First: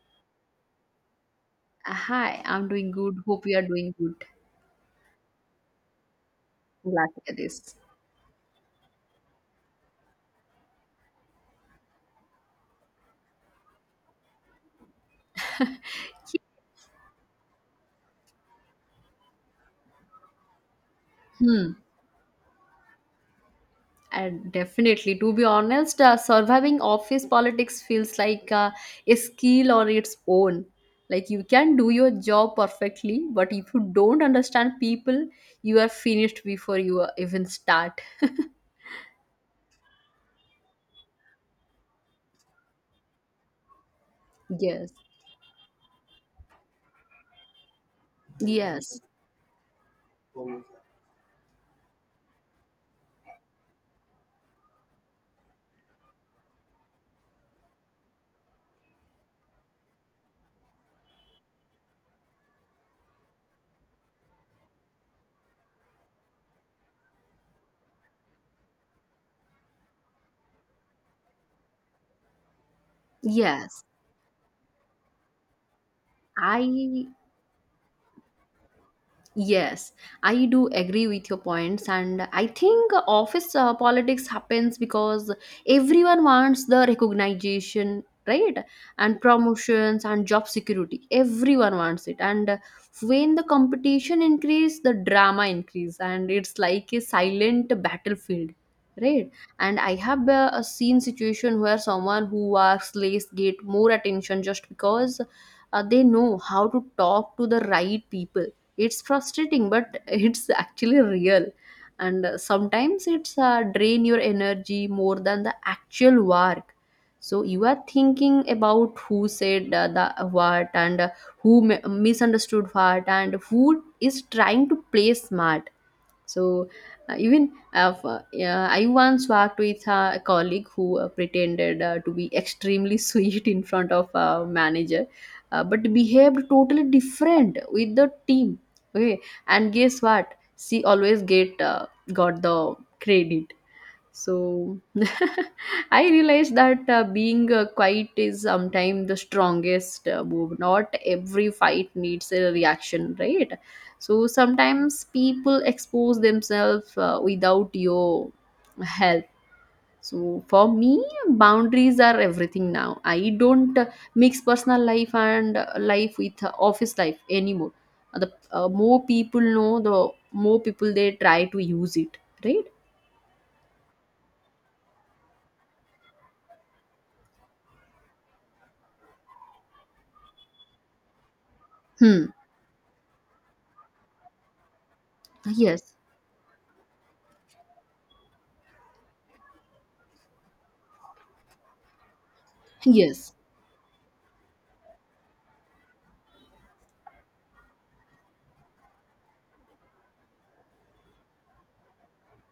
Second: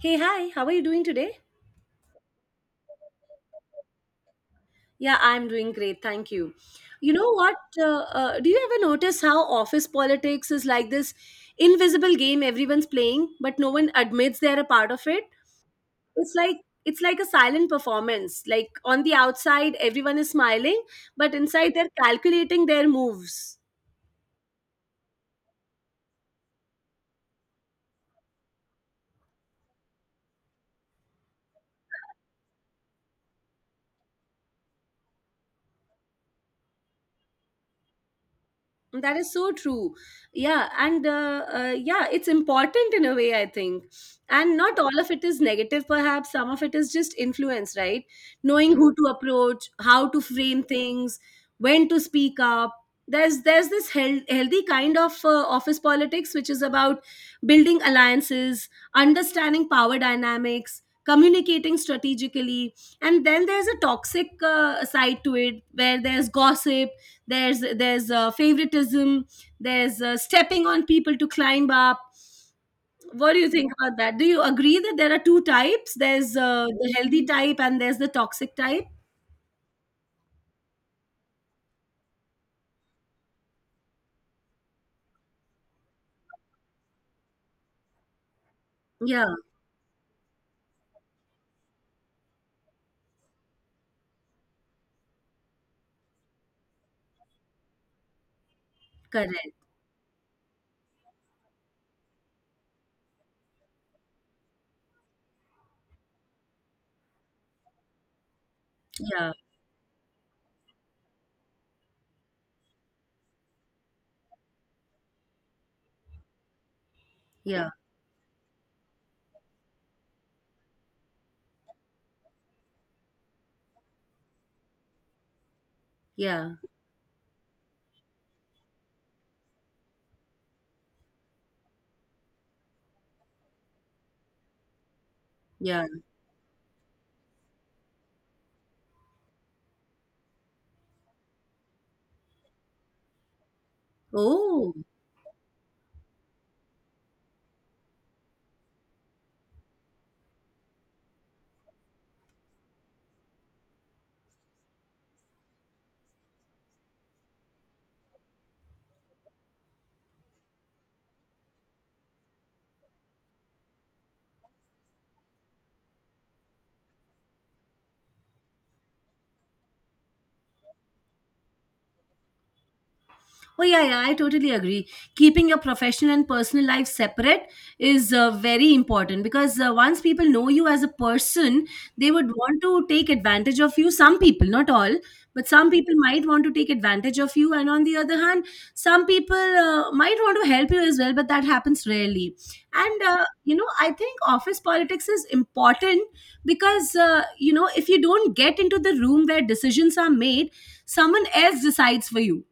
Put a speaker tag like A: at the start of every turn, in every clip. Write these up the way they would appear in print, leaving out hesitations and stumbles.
A: Hey, hi, how are you doing today?
B: Hi, I'm doing good. Hope you are doing good.
A: Yeah, I'm doing great. Thank you.
B: Glad
A: You
B: to
A: know
B: hear
A: what?
B: this.
A: Do you ever notice how office politics is like this invisible game everyone's playing, but no one admits they're a part of it? It's like it's like a silent performance. Like on the outside, everyone is smiling, but
B: Hmm.
A: inside they're calculating their moves.
B: And definitely, to be honest, surviving office politics feels like a skill on its own. Like you can do your job perfectly, but if you don't understand people, you are finished before you even start.
A: That is so true. Yeah, and it's important in a way, I think. And not
B: Yes.
A: all of it is negative, perhaps. Some of it is just influence, right? Knowing who
B: Yes.
A: to approach, how to frame things, when to speak up. There's this healthy kind of office politics, which is about building alliances, understanding power dynamics, communicating strategically. And then there's a toxic side to it where there's gossip, there's favoritism, there's stepping on people to climb up. What do you think
B: Yes.
A: about that? Do you agree that there are two types? There's the
B: I
A: healthy type and there's the toxic type.
B: Yes, I do agree with your points, and I think office politics happens because everyone wants the recognition, right? And
A: Yeah.
B: promotions and job security. Everyone wants it, and when the competition increase, the drama increase, and it's like a silent battlefield, right?
A: Correct.
B: And I have seen situation where someone who works less get more attention just because they know how to talk to the right people. It's
A: Yeah,
B: frustrating, but it's actually real. And sometimes it's drain your energy more than the actual work. So you
A: yeah,
B: are thinking about who said the what and who misunderstood what, and who is trying to play smart.
A: yeah,
B: So yeah, I once worked with a colleague who pretended to be extremely sweet in front of a manager,
A: yeah.
B: but behaved totally different with the team. Okay, and guess what? She always get got the credit.
A: Oh.
B: So, I realized that being quiet is sometimes the strongest move. Not every fight needs a reaction, right? So sometimes people expose themselves without your help. So for me, boundaries are everything now. I don't mix personal life and life with office life anymore. The more people know, the more people they try to use it, right?
A: Oh, yeah, yeah, I totally agree. Keeping your professional and personal life separate is very important, because once people know you as a person, they
B: Hmm.
A: would want to take advantage of you. Some people, not all, but some
B: Yes.
A: people might want to take advantage of you. And on the other hand, some people might want to help you as well, but that happens rarely. And,
B: Yes,
A: I think office politics is important, because, if you don't get into the room where decisions are made, someone else decides for you.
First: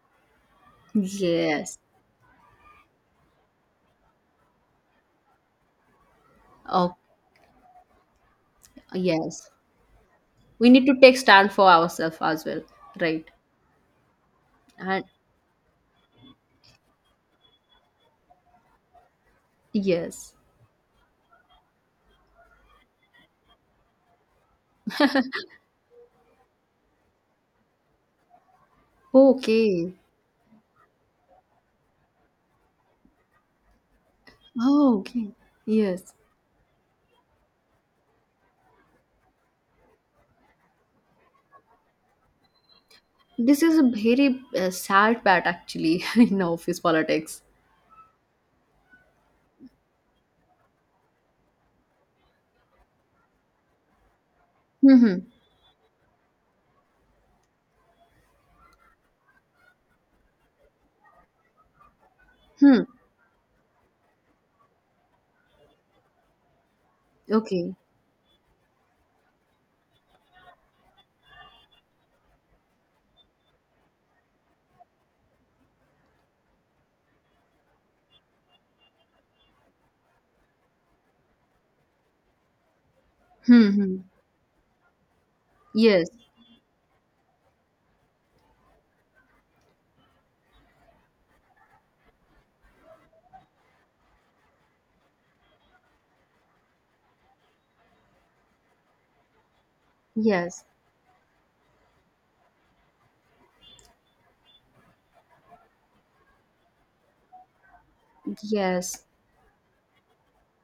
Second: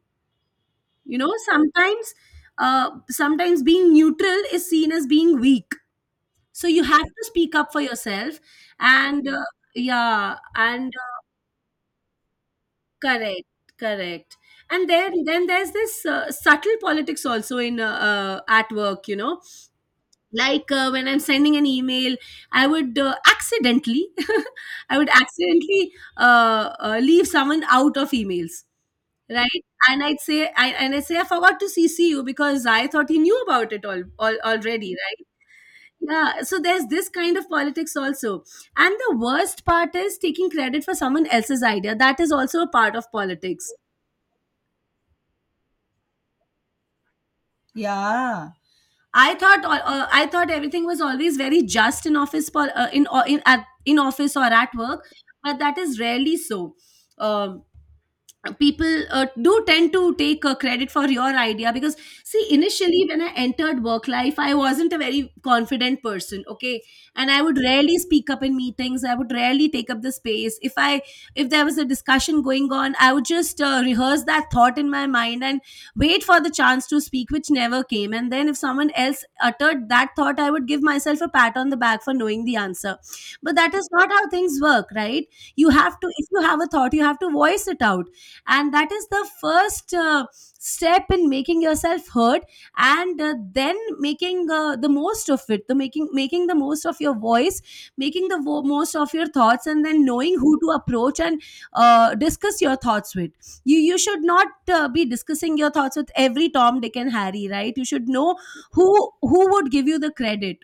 A: You know
B: yes,
A: Sometimes, sometimes being neutral is seen as being weak, so you
B: oh,
A: have to speak up for yourself. And
B: yes.
A: yeah
B: We need
A: and
B: to take stand for ourselves as well, right?
A: Correct. Correct. And
B: And
A: then there's this subtle politics also in at work,
B: yes,
A: like, when I'm sending an email, I would accidentally I would accidentally leave someone out of emails. Right.
B: okay,
A: And I'd say, I say, "I forgot to CC you because I thought he knew about it all already."
B: oh,
A: Right?
B: okay, yes.
A: Yeah, so there's this kind of politics also. And the worst part is taking credit for someone else's idea. That is also a part of
B: This
A: politics.
B: is a very sad part actually in office politics.
A: Yeah. I thought everything was always very just in office, for in o- in at, in office or at work,
B: Hmm.
A: but that is rarely so. Um People do tend to take credit for your idea because, see,
B: Hmm.
A: initially when I entered work life, I wasn't a very confident person. Okay? And I would
B: Okay.
A: rarely speak up in meetings. I would rarely take up the space. If there was a discussion going on, I would just rehearse that thought in my mind and wait for the chance to speak, which never came. And then if someone else uttered that thought, I would give myself a pat on the back for knowing the answer. But
B: Hmm.
A: that is
B: Hmm.
A: not how things work, right? you have
B: Yes.
A: to If you have a thought, you have to voice it out. And that is the first step in making yourself heard. And then making the most of it the making making the most of your voice, making the most of your thoughts, and then knowing who
B: Yes.
A: to approach and discuss your thoughts with. You should not be discussing your thoughts with every Tom, Dick, and Harry, right? You should know who
B: Yes.
A: who would give you the credit.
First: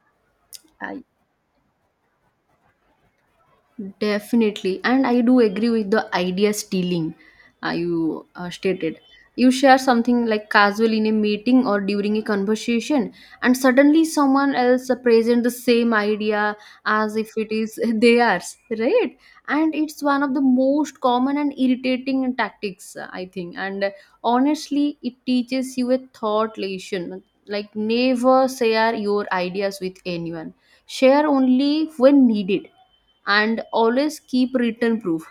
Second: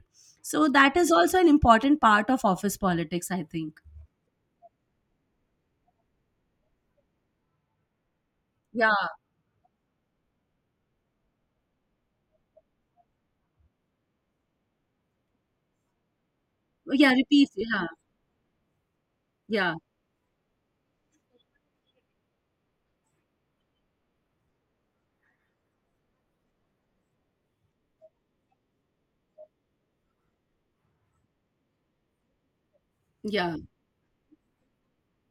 A: So
B: Uh,
A: that is also an important part of office politics, I think.
B: Definitely, and I do agree with the idea stealing you
A: Yeah,
B: stated. You share something like casual in a meeting or during a conversation, and suddenly someone else presents the same idea
A: yeah.
B: as if
A: Repeat.
B: it is
A: Yeah,
B: theirs, right?
A: yeah,
B: And it's one of the most common and irritating tactics, I think. And honestly, it teaches you a thought lesson, like, never share your ideas with anyone, share only when needed,
A: yeah.
B: and always keep written proof.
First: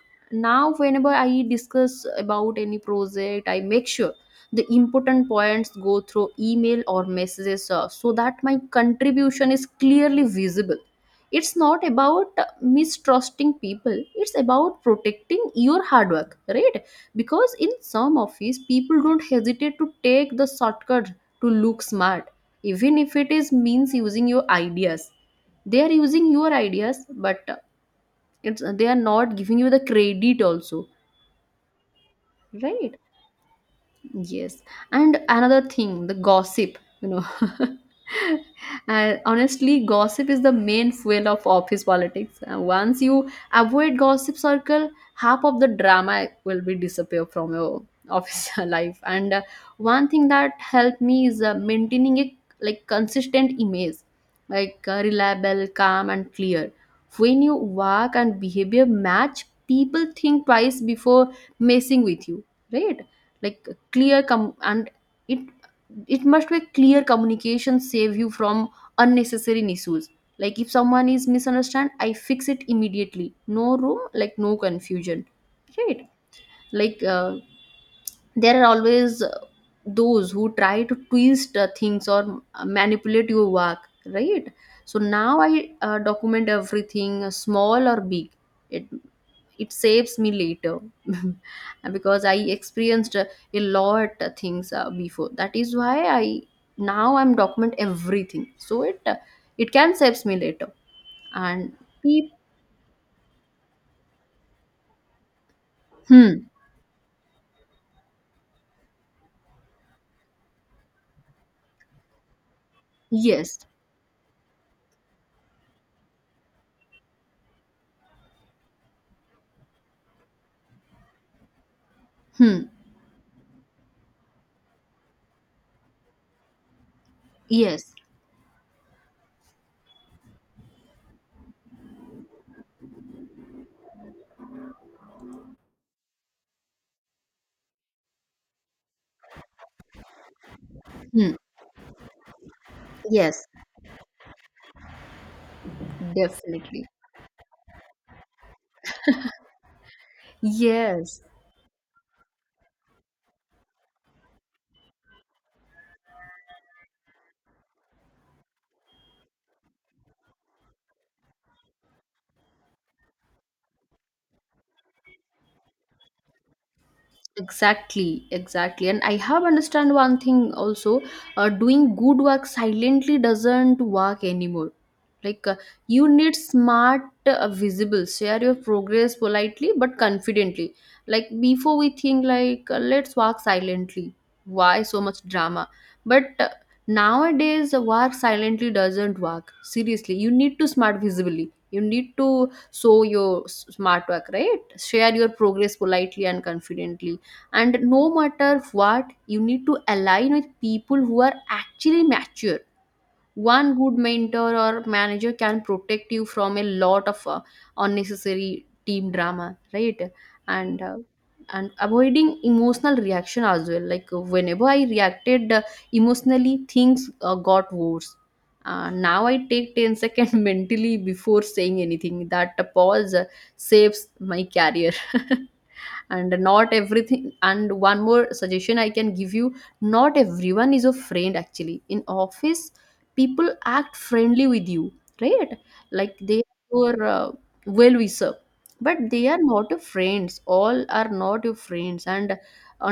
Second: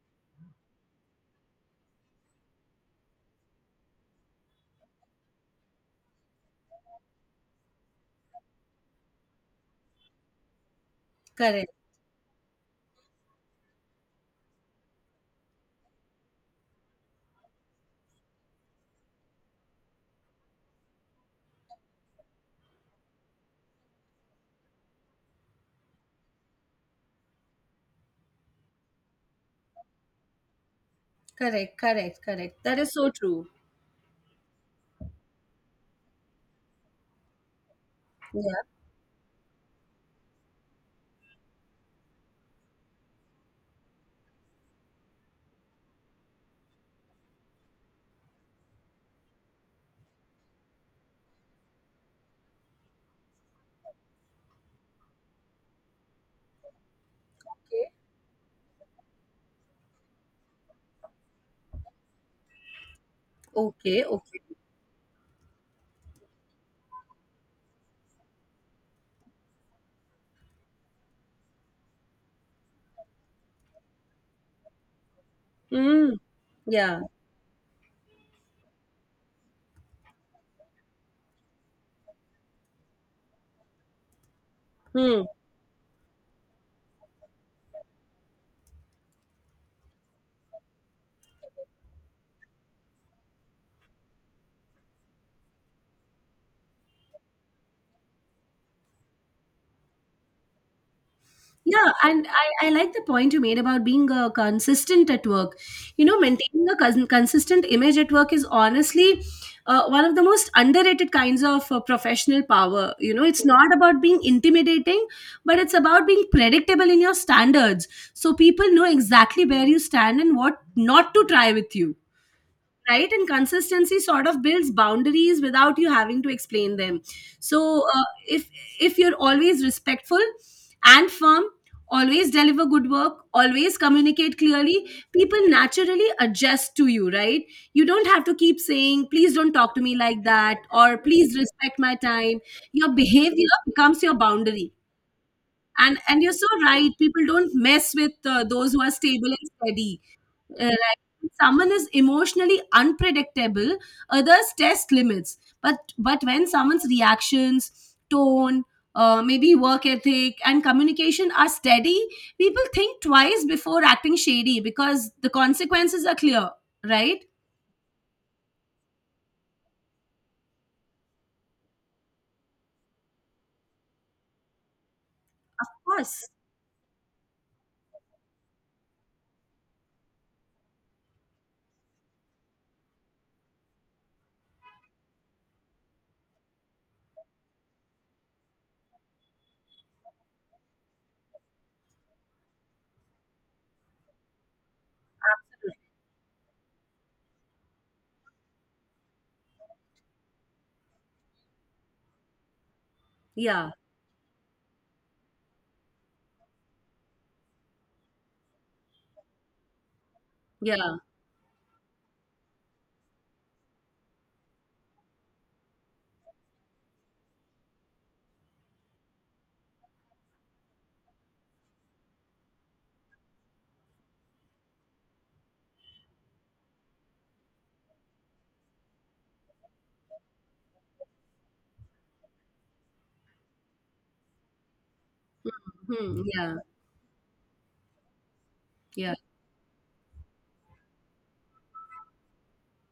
B: Now whenever I discuss about any project, I make sure the important points go through email or messages, so that my contribution is clearly visible. It's
A: Correct.
B: not about mistrusting people, it's about protecting your hard work, right? Because in some office, people don't hesitate to take the shortcut to look smart, even if it is means using your ideas. They are using your ideas, but it's they are not giving you the credit also,
A: Correct, correct, correct. That is
B: right?
A: so true.
B: Yes. And another thing, the gossip, you know.
A: Yeah.
B: And honestly, gossip is the main fuel of office politics. And once you avoid gossip circle, half of the drama will be disappear from your office life. And one thing that helped me is maintaining a like consistent image, like, reliable, calm, and clear. When your
A: Okay.
B: work and behavior match, people think twice before messing with you, right? like
A: Okay.
B: clear
A: Okay.
B: com- and it it must be clear communication save you from unnecessary issues. Like if someone is misunderstand, I fix it immediately. No room, like no confusion, right?
A: Mm. Yeah.
B: Like, there are always those who try to twist things or manipulate your work, right? So
A: Hmm.
B: now I document everything, small or big. It it saves me later, because I experienced a lot of things before. That is why I now I'm document everything, so it can saves me later. And
A: Yeah, and
B: peop-
A: I like the point you made about being consistent at work. You know,
B: hmm,
A: maintaining a consistent image at work is honestly one of the most underrated kinds of professional power. You know, it's
B: yes.
A: not about being intimidating, but it's about being predictable in your standards. So people know exactly where you stand and what not to try with you.
B: Hmm.
A: Right. And consistency sort of builds boundaries without you having to explain them. So
B: Yes.
A: uh, if if you're always respectful and firm, always deliver good work, always communicate clearly, people naturally adjust to you, right? You don't have to keep saying, "Please don't talk to me like that," or,
B: Hmm.
A: "Please respect my time." Your
B: Yes.
A: behavior becomes your boundary. And you're so
B: Definitely.
A: right. People don't mess with those who are stable and steady.
B: Yes.
A: Like, someone is emotionally unpredictable, others test limits. But when someone's reactions, tone, maybe work ethic and communication are steady, people think twice before acting shady, because the consequences are clear, right?
B: Exactly, exactly. And I have understand one thing also, doing good work silently doesn't work anymore. Like,
A: Of
B: you
A: course.
B: need smart, visible, share your progress politely but confidently. Like before we think like, let's work silently. Why so much drama? But nowadays, work silently doesn't work. Seriously, you need to smart visibly. You need to show your smart work, right? Share your progress politely and confidently, and no matter what, you need to align with people who are actually mature. One
A: Yeah.
B: good mentor or manager can protect you from a lot of unnecessary team drama, right? and uh,
A: Yeah.
B: and avoiding emotional reaction as well, like, whenever I reacted emotionally, things got worse. Now I take 10 seconds mentally before saying anything. That pause saves my career. And not everything, and one more suggestion I can give you: not everyone is a friend actually in office. People act friendly with you, right? Like,
A: Hmm.
B: they
A: Yeah.
B: are well wisher, but
A: Yeah.
B: they are not your friends. All are not your friends, and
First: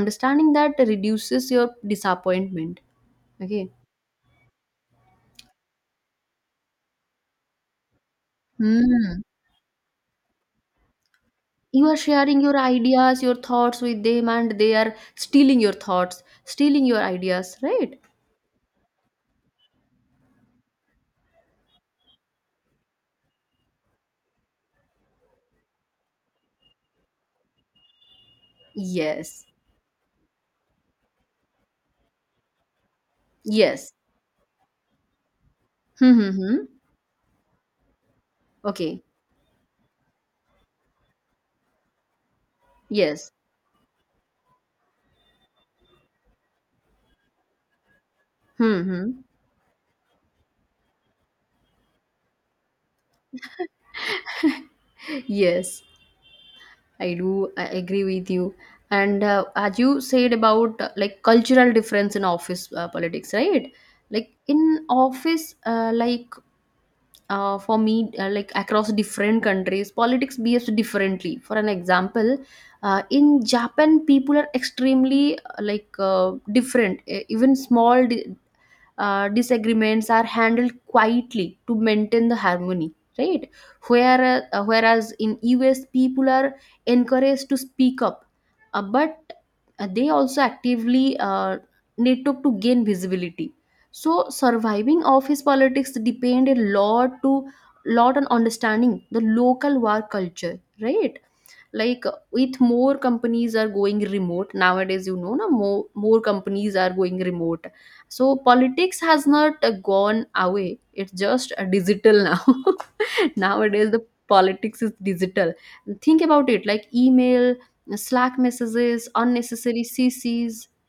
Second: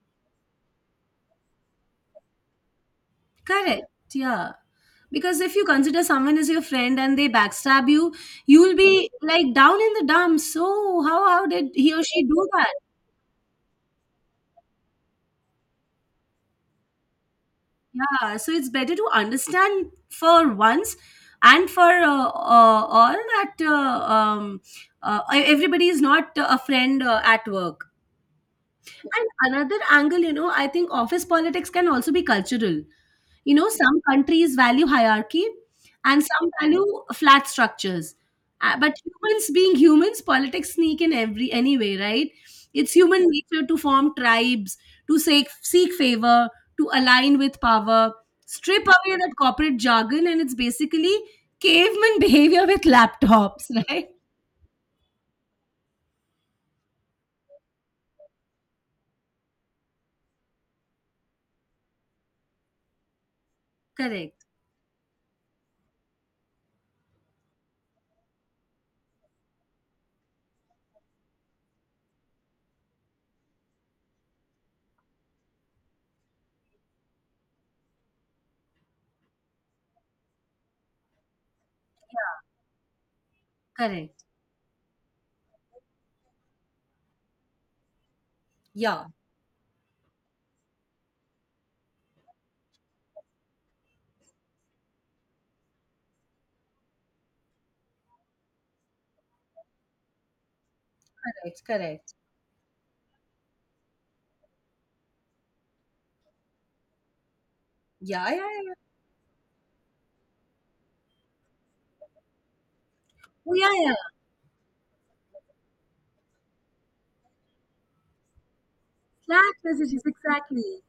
B: understanding that reduces your disappointment. Okay.
A: Correct. Yeah. Because if you consider someone as your friend and they backstab you, you'll be
B: Hmm.
A: like down in the dumps. So how did
B: You
A: he
B: are
A: or she
B: sharing
A: do
B: your
A: that?
B: ideas, your thoughts with them, and they are stealing your thoughts, stealing your ideas, right?
A: Yeah, so it's better to understand for once and for all that, um, everybody is not a friend at work.
B: Yes,
A: And another angle, you know, I think office politics can also be cultural. You know,
B: yes.
A: some countries value hierarchy and some
B: Mm-hmm.
A: value flat structures. But
B: Okay.
A: humans being humans, politics sneak in every anyway, right? It's human
B: Yes.
A: nature to form tribes, to seek favor, to align with power. Strip away
B: Mm-hmm.
A: that corporate jargon, and it's basically caveman behavior with laptops, right?
B: Yes, I do. I agree with you. And as you said about like cultural difference in office politics, right? Like
A: Correct,
B: in office, like, for me, like, across different countries, politics behaves differently. For an example, in Japan, people are extremely like different. Even small di disagreements are handled quietly to maintain the harmony, right?
A: correct.
B: Whereas in us people are encouraged to speak up,
A: Yeah,
B: but they also actively network to gain visibility. So surviving office politics depend a lot on understanding the local work culture, right?
A: correct,
B: Like,
A: correct.
B: with more companies are going remote nowadays, na more more companies are going remote.
A: Yeah,
B: So
A: yeah, yeah.
B: politics has not gone away. It's just digital now.
A: Oh, yeah,
B: Nowadays,
A: yeah.
B: the politics is digital. Think about it, like email, Slack messages,
A: Slack
B: unnecessary
A: messages,
B: CCs,
A: exactly.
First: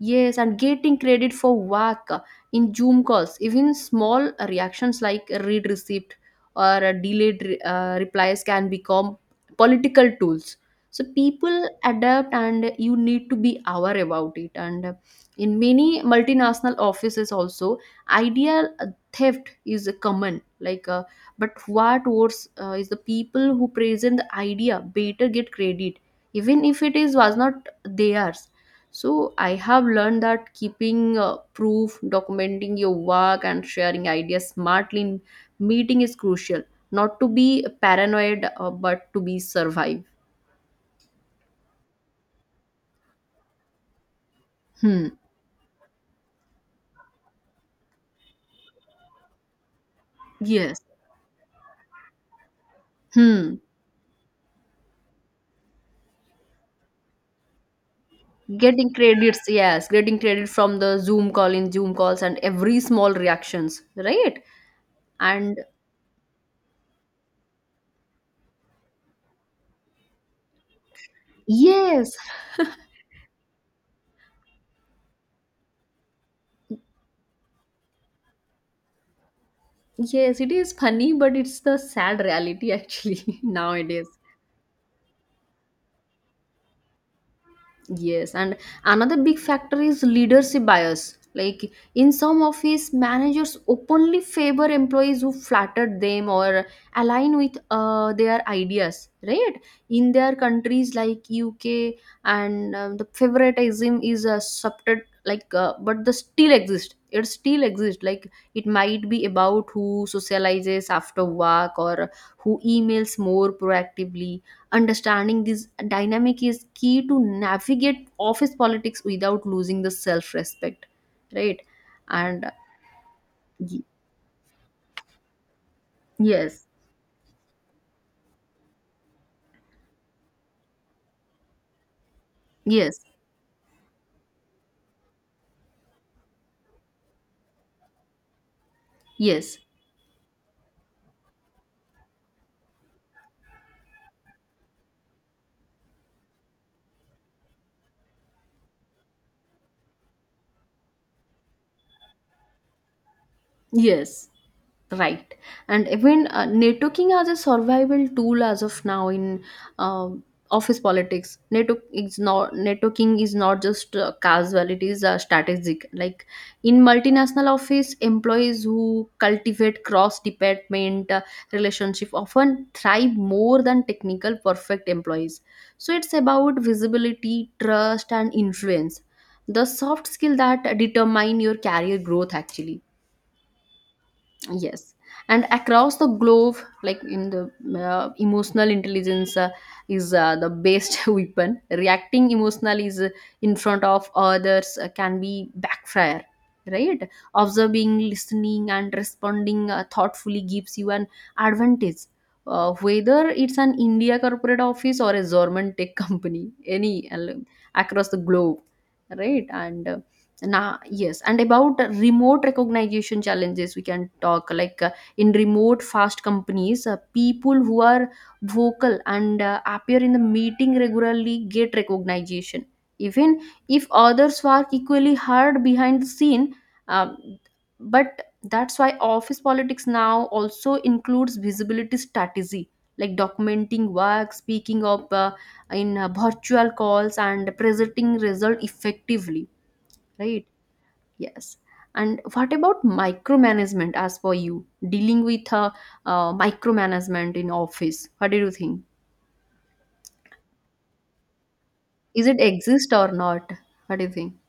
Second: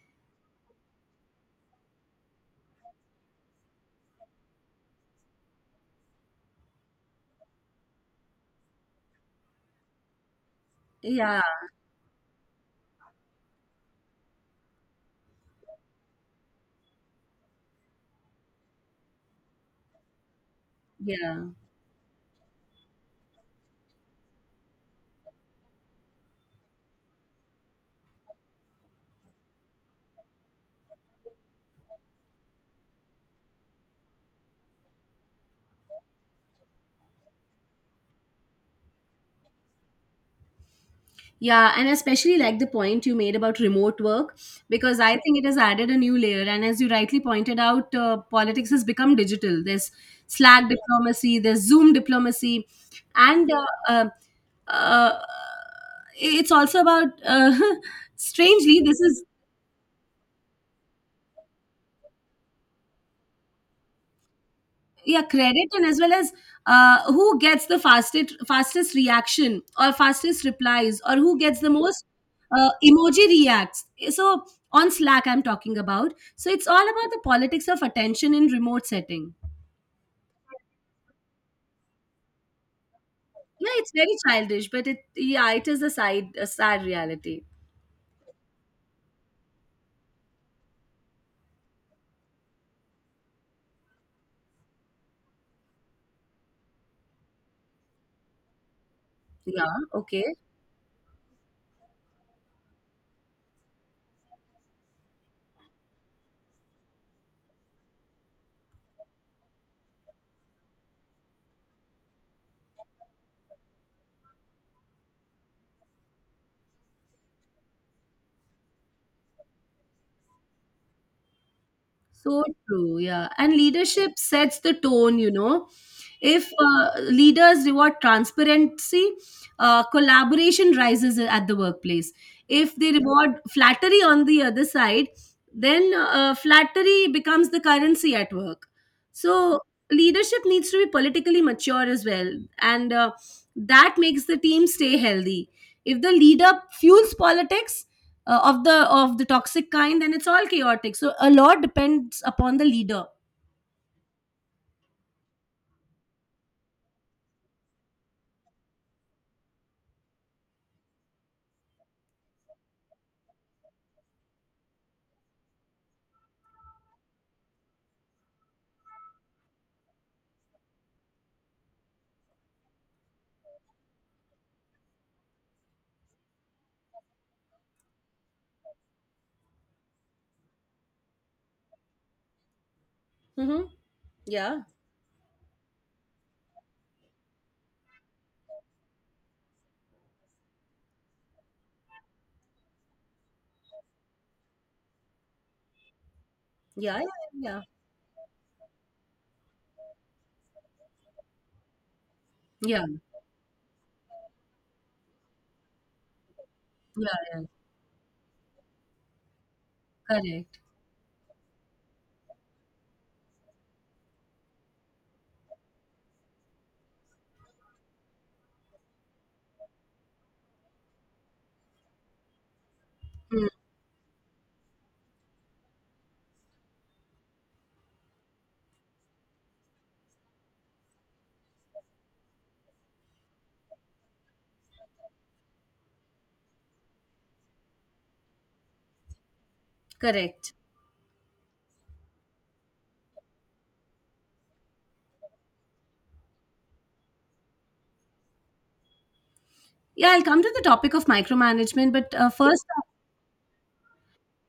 B: yes, and getting credit for work in Zoom calls. Even small reactions like read receipt or a delayed replies can become political tools. So
A: Yeah,
B: people adapt, and you need to be aware about it. And in many multinational offices, also idea theft is common. Like, but
A: yeah.
B: what worse is the people who present the idea better get credit, even if it is was not theirs. So I have learned that keeping proof, documenting your work, and sharing ideas smartly in meeting is crucial. Not to be paranoid, but to be survive.
A: Yeah, and especially like the point you made about remote work, because
B: Hmm.
A: I think it has added a new layer. And as you rightly pointed out, politics has become digital. There's Slack
B: Yes.
A: diplomacy, there's Zoom diplomacy, and
B: Hmm.
A: uh, it's also about, strangely,
B: Getting
A: this is
B: credits, yes, getting credit from the Zoom call in Zoom calls and every small reactions, right?
A: yeah,
B: And
A: credit, and as well as, who gets the fastest reaction or fastest replies, or who gets the most
B: yes,
A: emoji reacts. So on Slack I'm talking about. So it's all about the politics of attention in remote setting.
B: yes, it is funny, but it's the sad reality actually
A: Yeah, it's
B: nowadays.
A: very childish, but it is a side a sad reality.
B: Yes, and another big factor is leadership bias. Like in some office, managers openly favor employees who flattered them or align with their ideas, right?
A: Yeah.
B: In
A: Okay.
B: their countries like UK, and the favoritism is a subtle, but the still exist. It still exists. Like, it might be about who socializes after work or who emails more proactively. Understanding this dynamic is key to navigate office politics without losing the self respect, right?
A: So
B: And
A: true, yeah. And
B: y-
A: leadership sets the tone, you know. If
B: yes,
A: leaders reward transparency, collaboration rises at the workplace. If they
B: yes,
A: reward flattery on the other side, then flattery becomes the currency at work.
B: yes,
A: So leadership needs to be politically mature as well. And that makes the team stay healthy. If the leader fuels politics, of the toxic kind, then it's all chaotic. So a lot depends upon the leader.
B: yes. Right, and even, networking as a survival tool as of now in, um office politics, networking is not just casual, it is strategic. Like in multinational office, employees who cultivate cross department relationship often thrive more than technical perfect employees. So it's about visibility, trust, and influence, the soft skill that determine your career growth actually.
A: Mm-hmm. Yeah.
B: Yes, and across the globe, like in the, emotional intelligence is the best weapon. Reacting emotionally is, in front of others, can be backfire,
A: Yeah.
B: right?
A: Yeah.
B: Observing, listening, and responding thoughtfully gives you an advantage.
A: Yeah,
B: Whether it's an India corporate office or a German tech company,
A: yeah,
B: any
A: yeah.
B: across the globe, right? And
A: Correct.
B: now, yes, and about remote recognition challenges, we can talk like, in remote fast companies, people who are vocal and appear in the meeting regularly get recognition. Even
A: Mm,
B: if others work equally hard behind the scene, um, but that's why office politics now also includes visibility strategy, like documenting work, speaking up in virtual calls, and presenting result effectively, right?
A: correct.
B: Yes. And what about micromanagement as for you? Dealing with micromanagement in office. What do you think?
A: Yeah, I'll come to the topic of micromanagement, but
B: Is it
A: first,
B: exist or not? What do you think?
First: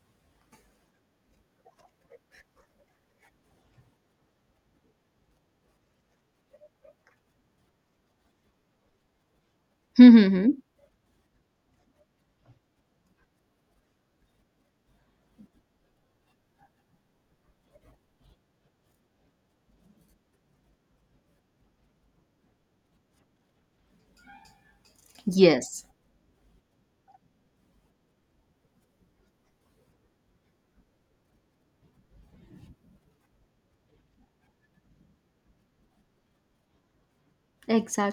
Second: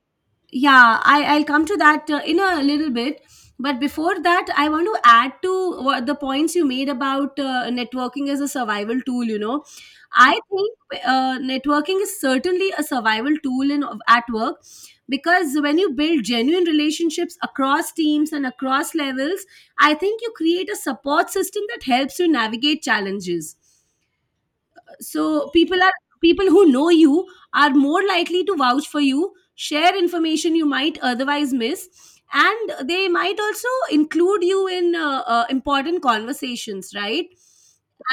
A: yeah, I'll come to that in a little bit. But before that, I want to add to what the points you made about networking as a survival tool, you know. I
B: Mm-hmm.
A: think networking is certainly a survival tool in at work. Because when you build genuine relationships across teams and across levels, I think you create a support system that helps you navigate challenges. So
B: Yes.
A: people who know you are more likely to vouch for you, share information you might otherwise miss, and they might also include you in important conversations, right?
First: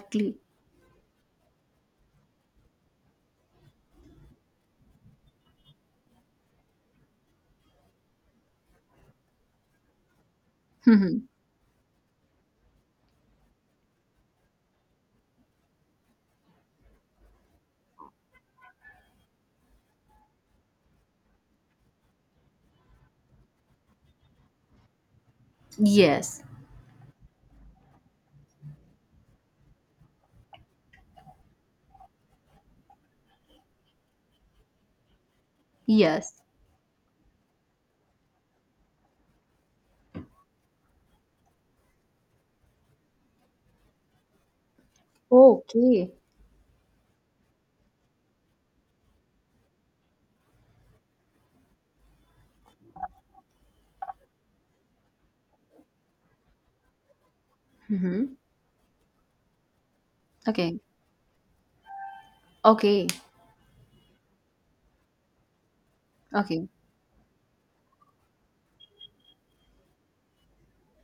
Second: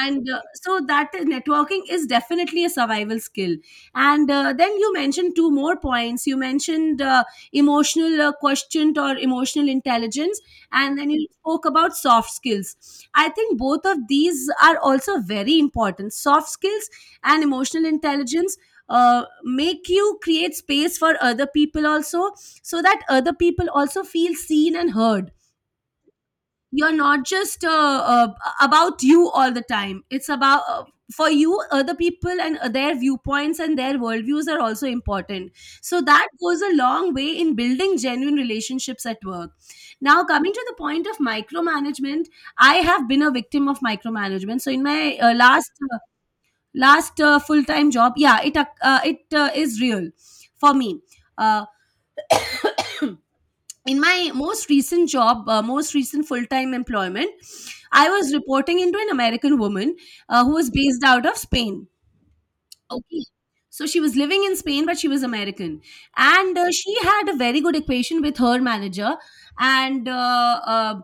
A: And so that networking is definitely a survival skill. And then you mentioned two more points. You mentioned emotional quotient or emotional intelligence, and then
B: Mm-hmm.
A: you spoke about soft skills. I think both of these are also very important soft skills. And emotional intelligence make you create space for other people also, so that other people also feel seen and heard.
B: Yes.
A: You're not just about you all the time. It's about, for you other people, and their viewpoints and their worldviews are also important. So that
B: Yes.
A: goes a long way in building genuine relationships at work. Now coming to the point of micromanagement, I have been a victim of micromanagement. So in my
B: Okay.
A: last full time job, yeah, it is real for me. Uh, in my most recent job, most recent full time employment, I
B: Mm-hmm.
A: was reporting into an American woman who was
B: Okay.
A: based out of Spain.
B: Okay.
A: Okay. So she was living in Spain, but she was American. And
B: Okay.
A: she had a very good equation with her manager. And uh, uh,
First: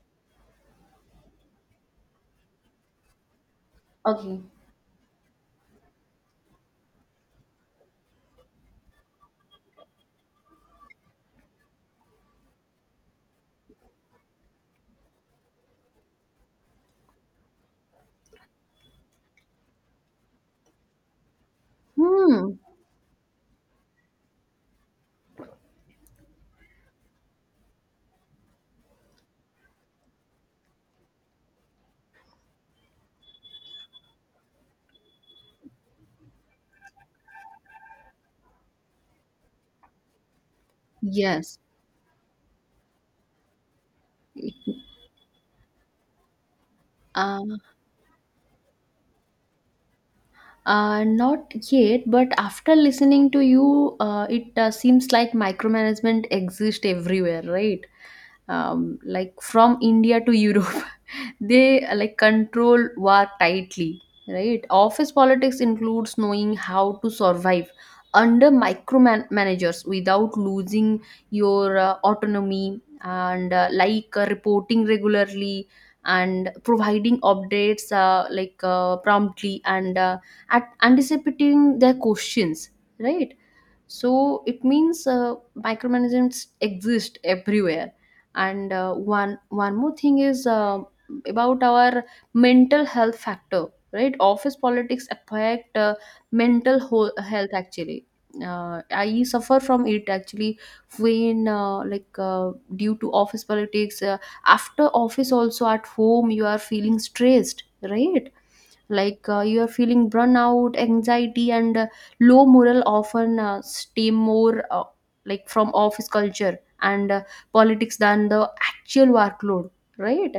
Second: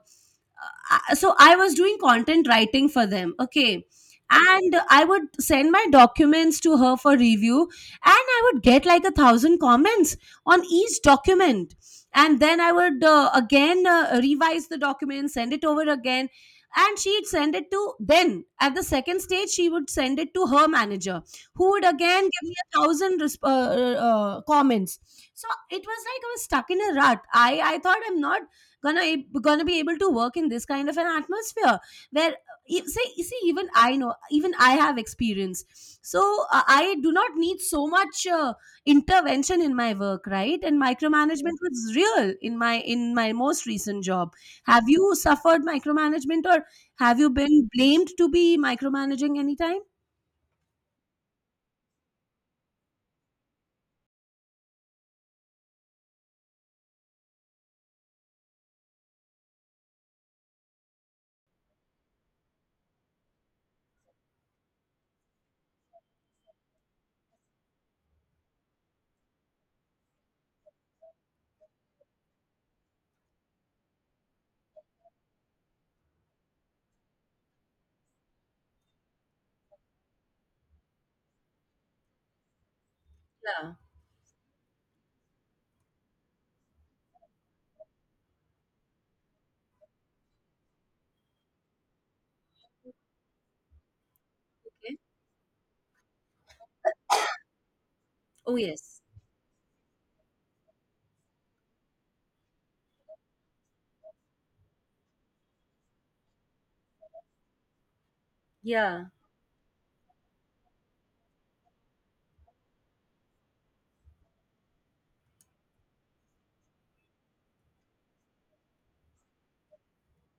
A: I- so I was doing content writing for them. Okay.
B: Okay.
A: And I would send my documents to her for review, and I would get like 1,000 comments on each document. And then I would again revise the document, send it over again. And she'd send it to then at the second stage, she would send it to her manager who would again give me
B: Hmm.
A: a thousand comments. So it was like I was stuck in a rut. I thought I'm not gonna be able to work in this kind of an atmosphere where e- say see even I know, even I have experience. So I do not need so much intervention in my work, right? And
B: Yes.
A: micromanagement was real in my most recent job. Have you suffered micromanagement, or have you
B: Uh,
A: been blamed to be micromanaging anytime?
B: Not yet, but after listening to you, it seems like micromanagement exists everywhere, right? Like from India to Europe. They like control war tightly, right? Office politics includes knowing how to survive under micromanagers without losing your autonomy and reporting regularly and providing updates promptly and at anticipating their questions, right?
A: Yeah.
B: So it means micromanagement exist everywhere, and uh, one more thing is about our mental health factor, right? Office
A: Okay.
B: politics affect mental whole health actually.
A: Oh yes.
B: I suffer from it actually, when due to office politics, after office also at home you are feeling stressed, right?
A: Yeah.
B: Like you are feeling burnout, anxiety, and low morale often stem more, from office culture and politics than the actual workload, right?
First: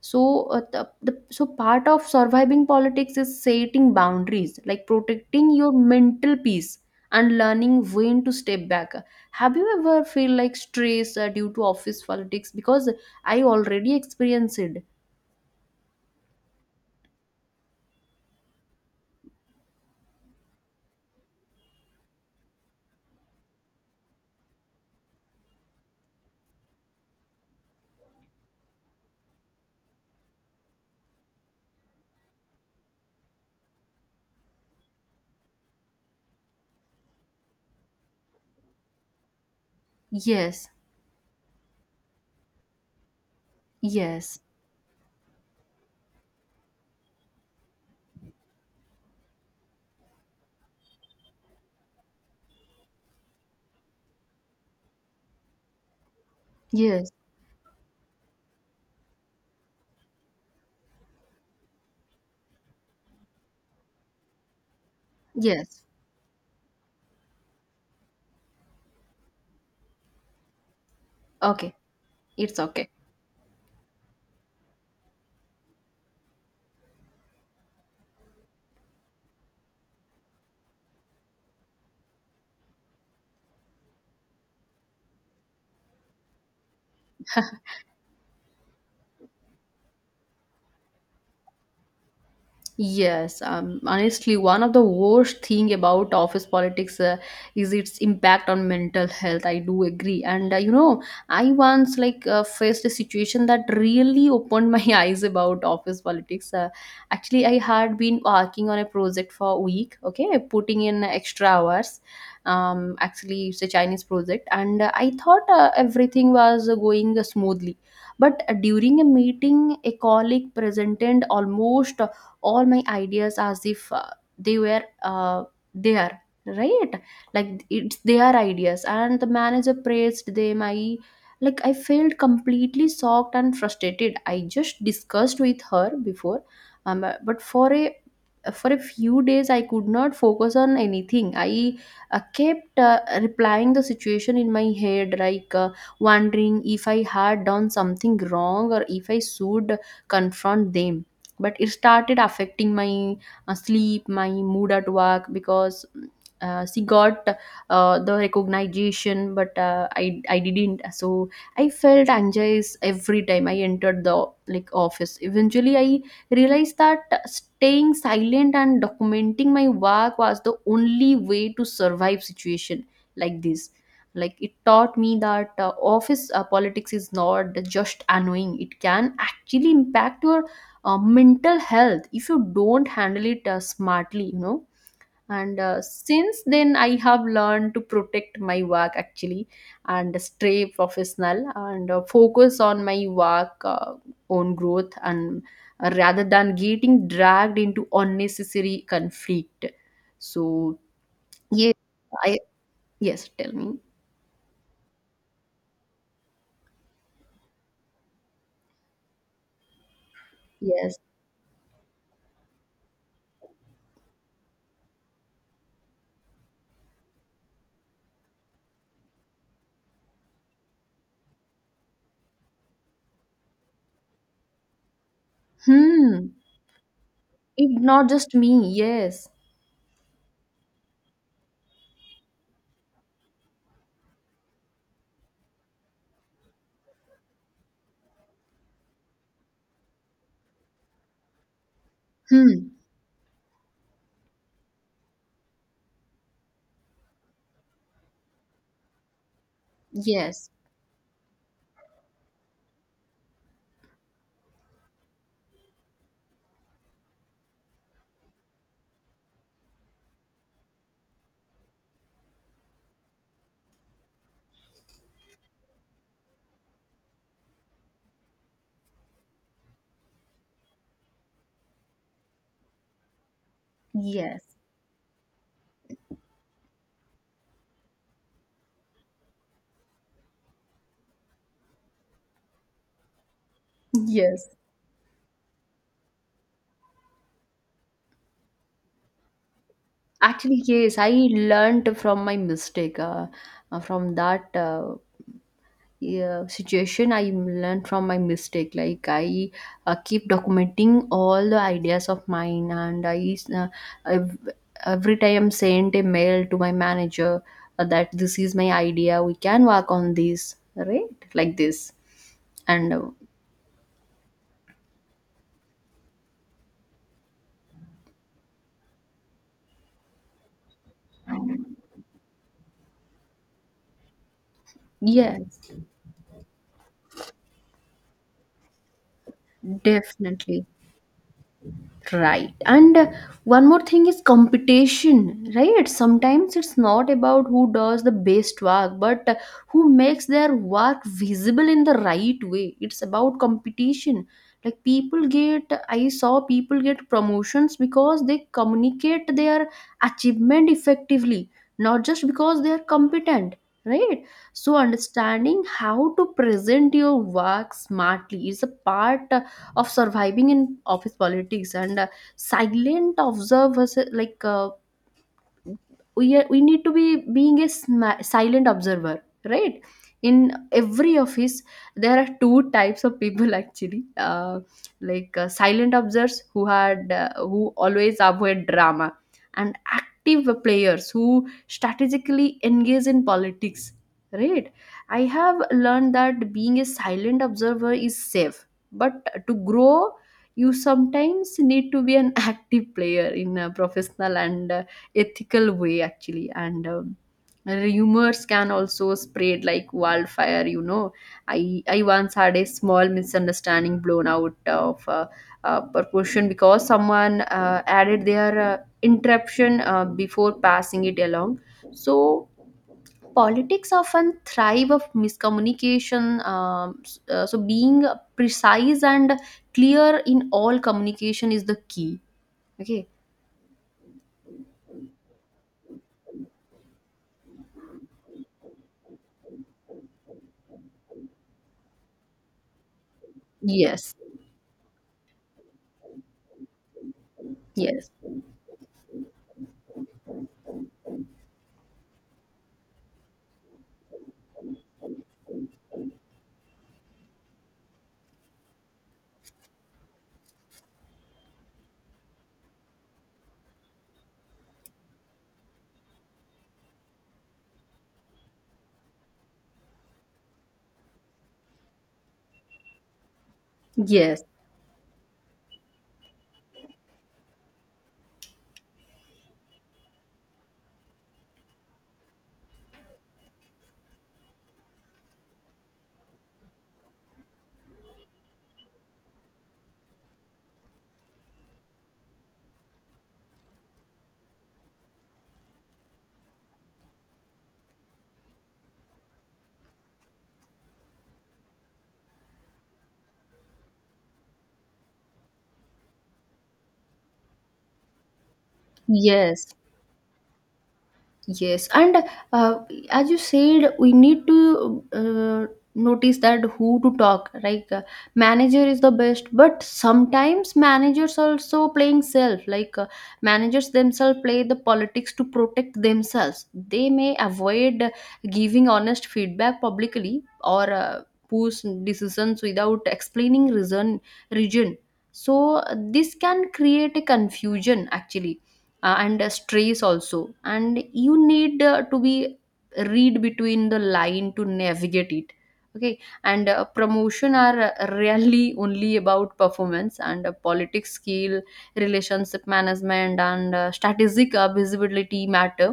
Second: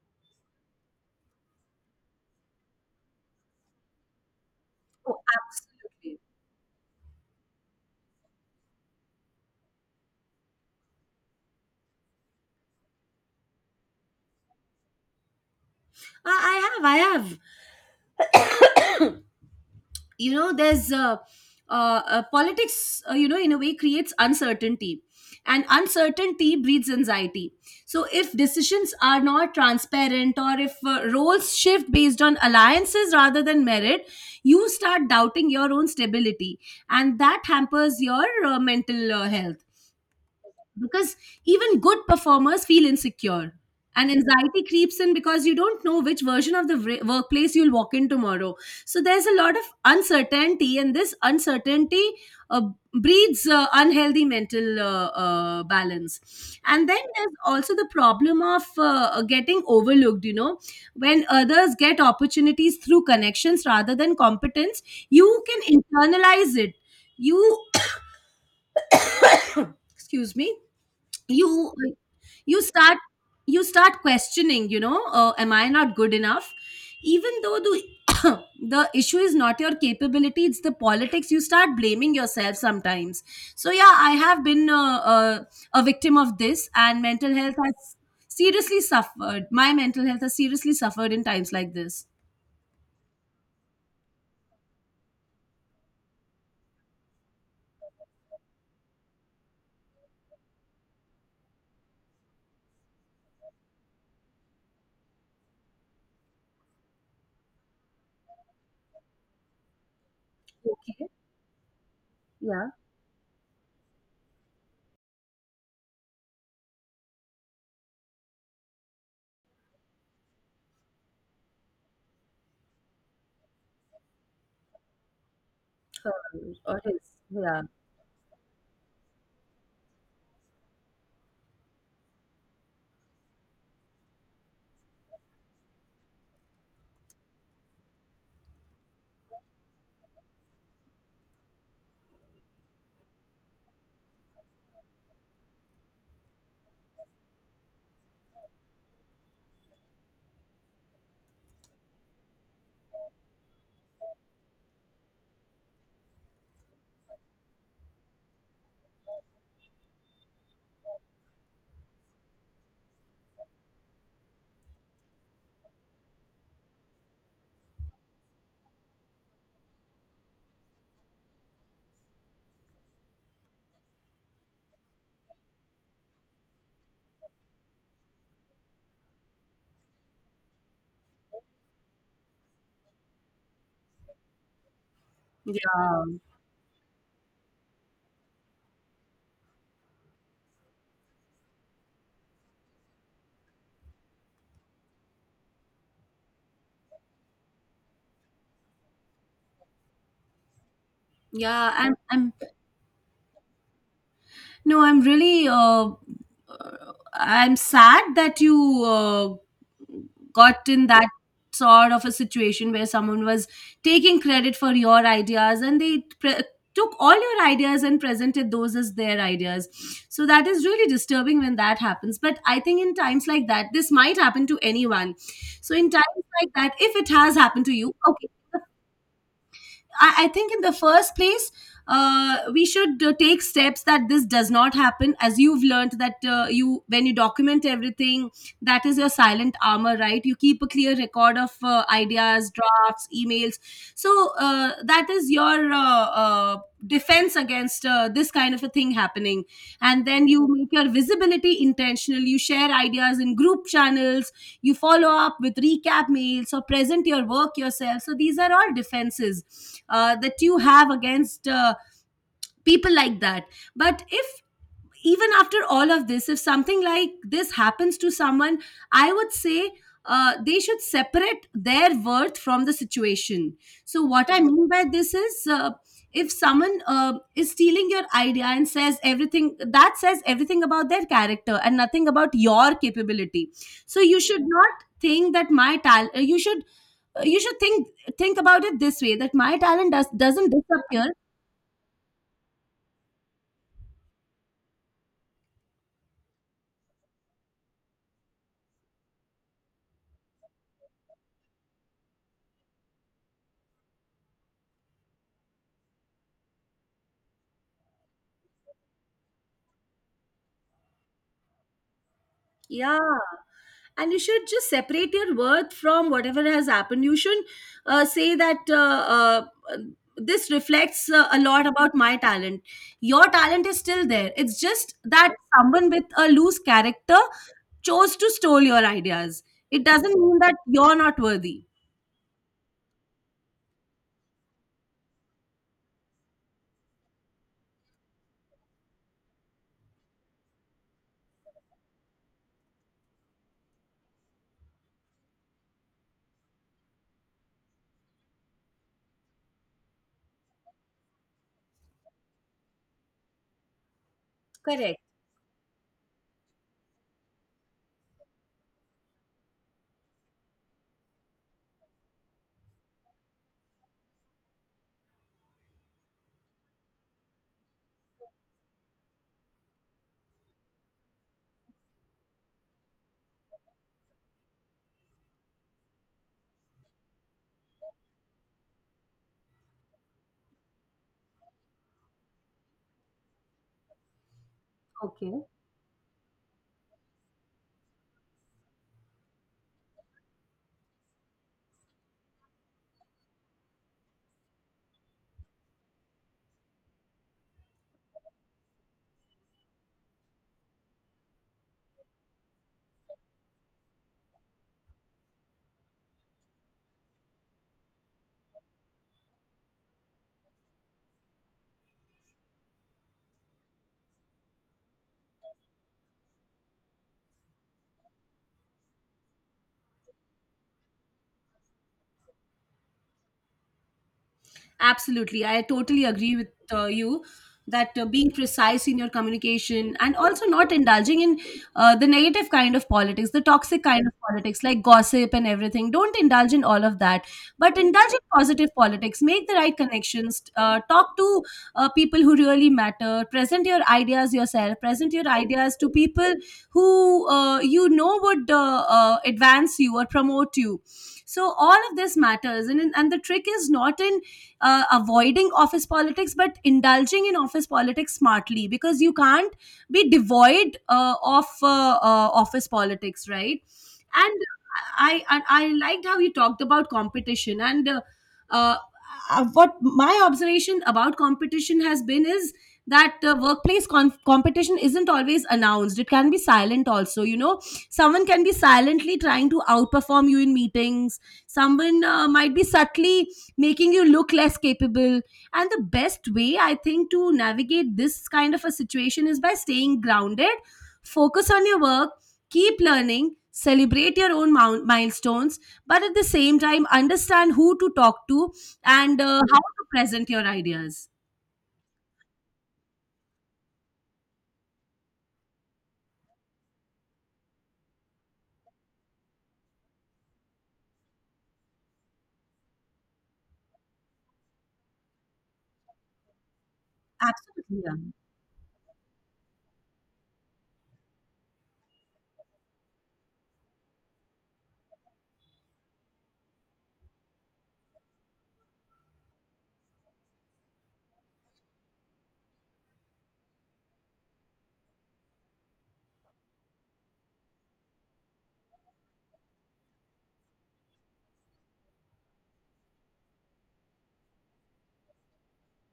B: So the so part of surviving politics is setting boundaries, like
A: Oh,
B: protecting your
A: absolutely.
B: mental peace and learning when to step back. Have you ever feel like stress due to office politics, because I already experienced it?
A: I have, I have. You know, there's politics, you know, in a way creates uncertainty. And uncertainty breeds anxiety. So, if decisions are not transparent, or if roles shift based on alliances rather than merit, you start doubting your own stability. And that hampers your mental health.
B: Yes,
A: Because even good performers feel insecure, and
B: yes,
A: anxiety creeps in because you don't know which version of the workplace you'll walk in tomorrow. So there's a lot of uncertainty, and this uncertainty uh, breeds unhealthy mental balance. And then
B: yes.
A: there's also the problem of getting overlooked, you know, when others get opportunities through connections rather than competence, you can
B: Yes.
A: internalize it. You excuse me. you
B: Okay. It's
A: you
B: okay.
A: start you start questioning, you know, am I not good enough? Even though the the issue is not your capability, it's the politics. You start blaming yourself sometimes. So yeah, I have been a victim of this, and mental health has seriously suffered. My mental health has seriously suffered in times like this.
B: Yes, honestly, one of the worst thing about office politics is its impact on mental health. I do agree, and you know, I once faced a situation that really opened my eyes about office politics. Actually, I had been working on a project for a week. Okay, putting in extra hours.
A: Yeah.
B: Actually, it's a Chinese project, and I thought everything was going smoothly. But during a meeting, a colleague presented almost all my ideas as if they were
A: Her
B: there,
A: or
B: right?
A: his. Yeah.
B: Like it's their ideas, and the manager praised them. I like I felt completely shocked and frustrated. I just discussed with her before. But for a few days I could not focus on anything. I kept replying the situation in my head, like wondering if I had done something wrong or if I should confront them. But it started affecting my sleep, my mood at work, because she got the recognition, but uh, I didn't. So I felt anxious every time I entered the like office. Eventually I realized that staying silent and documenting my work was the only way to survive situation like this. Like it taught me that office politics is not just annoying, it can actually impact your mental health if you don't handle it smartly, you know. And
A: Yeah.
B: since then I have learned to protect my work actually, and stay professional and focus on my work, own growth, and rather than getting dragged into unnecessary conflict. So yes,
A: Yeah, and I'm
B: I, yes, tell me.
A: no, I'm really. Uh, I'm sad that you got in
B: Yes.
A: that sort of a situation where someone was taking credit for your ideas, and took all your ideas and presented those as their ideas. So that is really disturbing when that happens. But I think in times like that, this might happen to anyone. So in times
B: Hmm.
A: like that, if it has happened
B: It
A: to you,
B: not
A: okay.
B: just
A: the
B: me. Yes.
A: I think in the first place, we should take steps that this does not happen. As you've learned that when you document everything, that is your silent armor, right? You keep a clear record of ideas,
B: Hmm.
A: drafts, emails. So that is your defense against this kind of a thing happening. And then you
B: Yes,
A: make your visibility intentional. You share ideas in group channels, you follow up with recap mails or present your work yourself. So these are all defenses that you have against people like that. But if, even after all of this, if something like this happens to someone, I would say they should separate their worth from the situation. So, what I
B: yes,
A: mean by this is if someone is stealing your idea and says everything, that says everything about their character and nothing about your capability. So, you should
B: yes.
A: not think that my talent you should think about it this way, that my talent doesn't
B: Actually, yes, I
A: disappear.
B: learned from my mistake. From that yeah, situation, I learned from my mistake. Like I keep documenting all the ideas of mine, and I ev- every time send a mail to my manager that this is my idea. We can work on this, right? Like this, and
A: Yeah. And you should just separate your worth from whatever has happened. You shouldn't say that uh, this reflects a lot about my talent. Your talent is still there. It's just that
B: yes,
A: someone with a loose character chose to steal your ideas. It doesn't mean that
B: definitely.
A: you're not worthy.
B: Right. And one more thing is competition, right? Sometimes it's not about who does the best work, but who makes their work visible in the right way. It's about competition. Like people get, I saw people get promotions because they communicate their achievement effectively, not just because they are competent, right? So
A: Correct.
B: understanding how to present your work smartly is a part of surviving in office politics. And silent observers, like we are, we need to be being a silent observer, right? In every office there are two types of people actually, silent observers who had who always avoid drama, and active players who strategically engage in politics, right? I
A: Okay.
B: have learned that being a silent observer is safe, but to grow you sometimes need to be an active player in a professional and ethical way actually. And rumors can also spread like wildfire, you know. I once had a small misunderstanding blown out of proportion because someone added their interruption before passing it along. So politics often thrive of miscommunication, so being precise and clear in all communication is the key. Okay.
A: Absolutely. I totally agree with you that being precise in your communication, and also not indulging in the negative kind of politics, the toxic kind of
B: Yes,
A: politics like gossip and everything. Don't indulge in all of that, but
B: yes,
A: indulge in positive politics. Make the right connections. Talk to people who really matter. Present your ideas yourself. Present your ideas to people who you know would advance you or promote you. So all of this matters, and the trick is not in avoiding office politics but indulging in office politics smartly, because you can't be devoid of office politics, right? And
B: yes.
A: I liked how you talked about competition, and uh, what my observation about competition has been is that workplace competition isn't always announced, it can be silent also, you know. Someone can be silently trying to outperform you in meetings. Someone might be subtly making you look less capable. And the best way I think to navigate this kind of a situation is by staying grounded, focus on your work, keep learning, celebrate your own milestones, but at the same time, understand who to talk to and how
B: Yes,
A: to present your ideas.
B: yes. And uh, as you said, we need to notice that who to talk. Like manager is the best, but sometimes managers also playing self. Like managers themselves play the politics to protect themselves. They may
A: Absolutely. Yeah.
B: avoid giving honest feedback publicly, or push decisions without explaining reason region. So this can create a confusion actually, and stress also, and you need to be read between the line to navigate it. Okay. And promotion are really only about performance and politics skill. Relationship management and strategic visibility matter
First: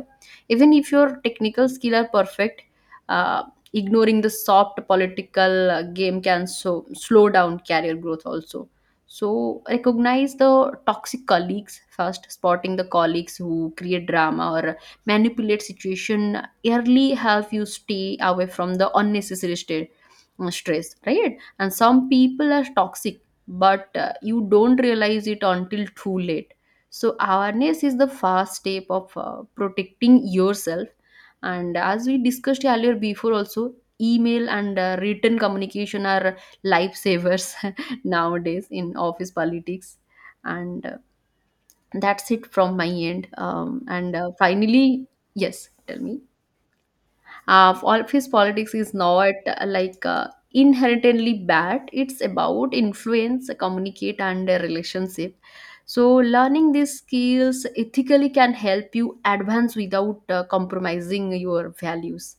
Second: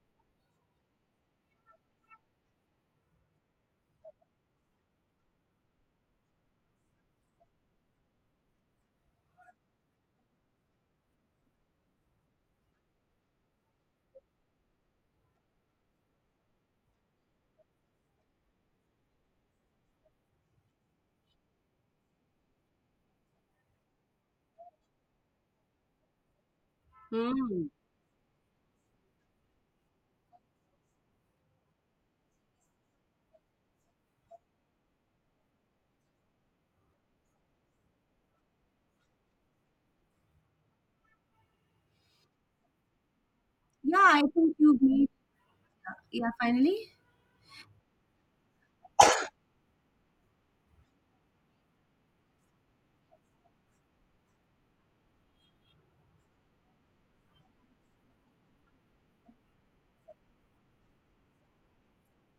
B: even if your technical skill are perfect. uh, Ignoring the soft political game can so slow down career growth also. So recognize the toxic colleagues first. Spotting the colleagues who create drama or manipulate situation early help you stay away from the unnecessary stress, right? And some people are toxic, but you don't realize it until too late. So
A: Hmm.
B: awareness is the first step of protecting yourself. And as we discussed earlier before, also email and written communication are lifesavers nowadays in office politics. And that's it from my end.
A: Yeah,
B: And
A: I think you
B: finally,
A: made,
B: yes, tell me.
A: yeah, finally.
B: Office politics is not inherently bad. It's about influence, communicate, and relationship. So learning these skills ethically can help you advance without compromising your values.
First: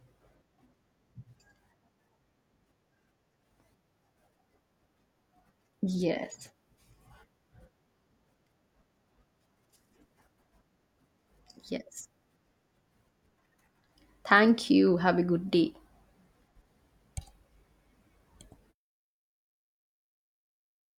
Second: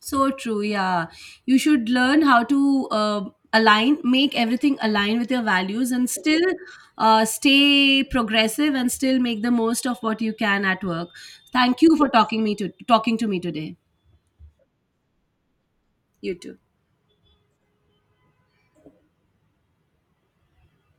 A: So true. Yeah. You should learn how to align, make everything align with your values and still
B: Yes,
A: stay progressive and still make the most of what you can at work. Thank you
B: yes,
A: for talking to me today.
B: thank you, have a good day.
A: You too.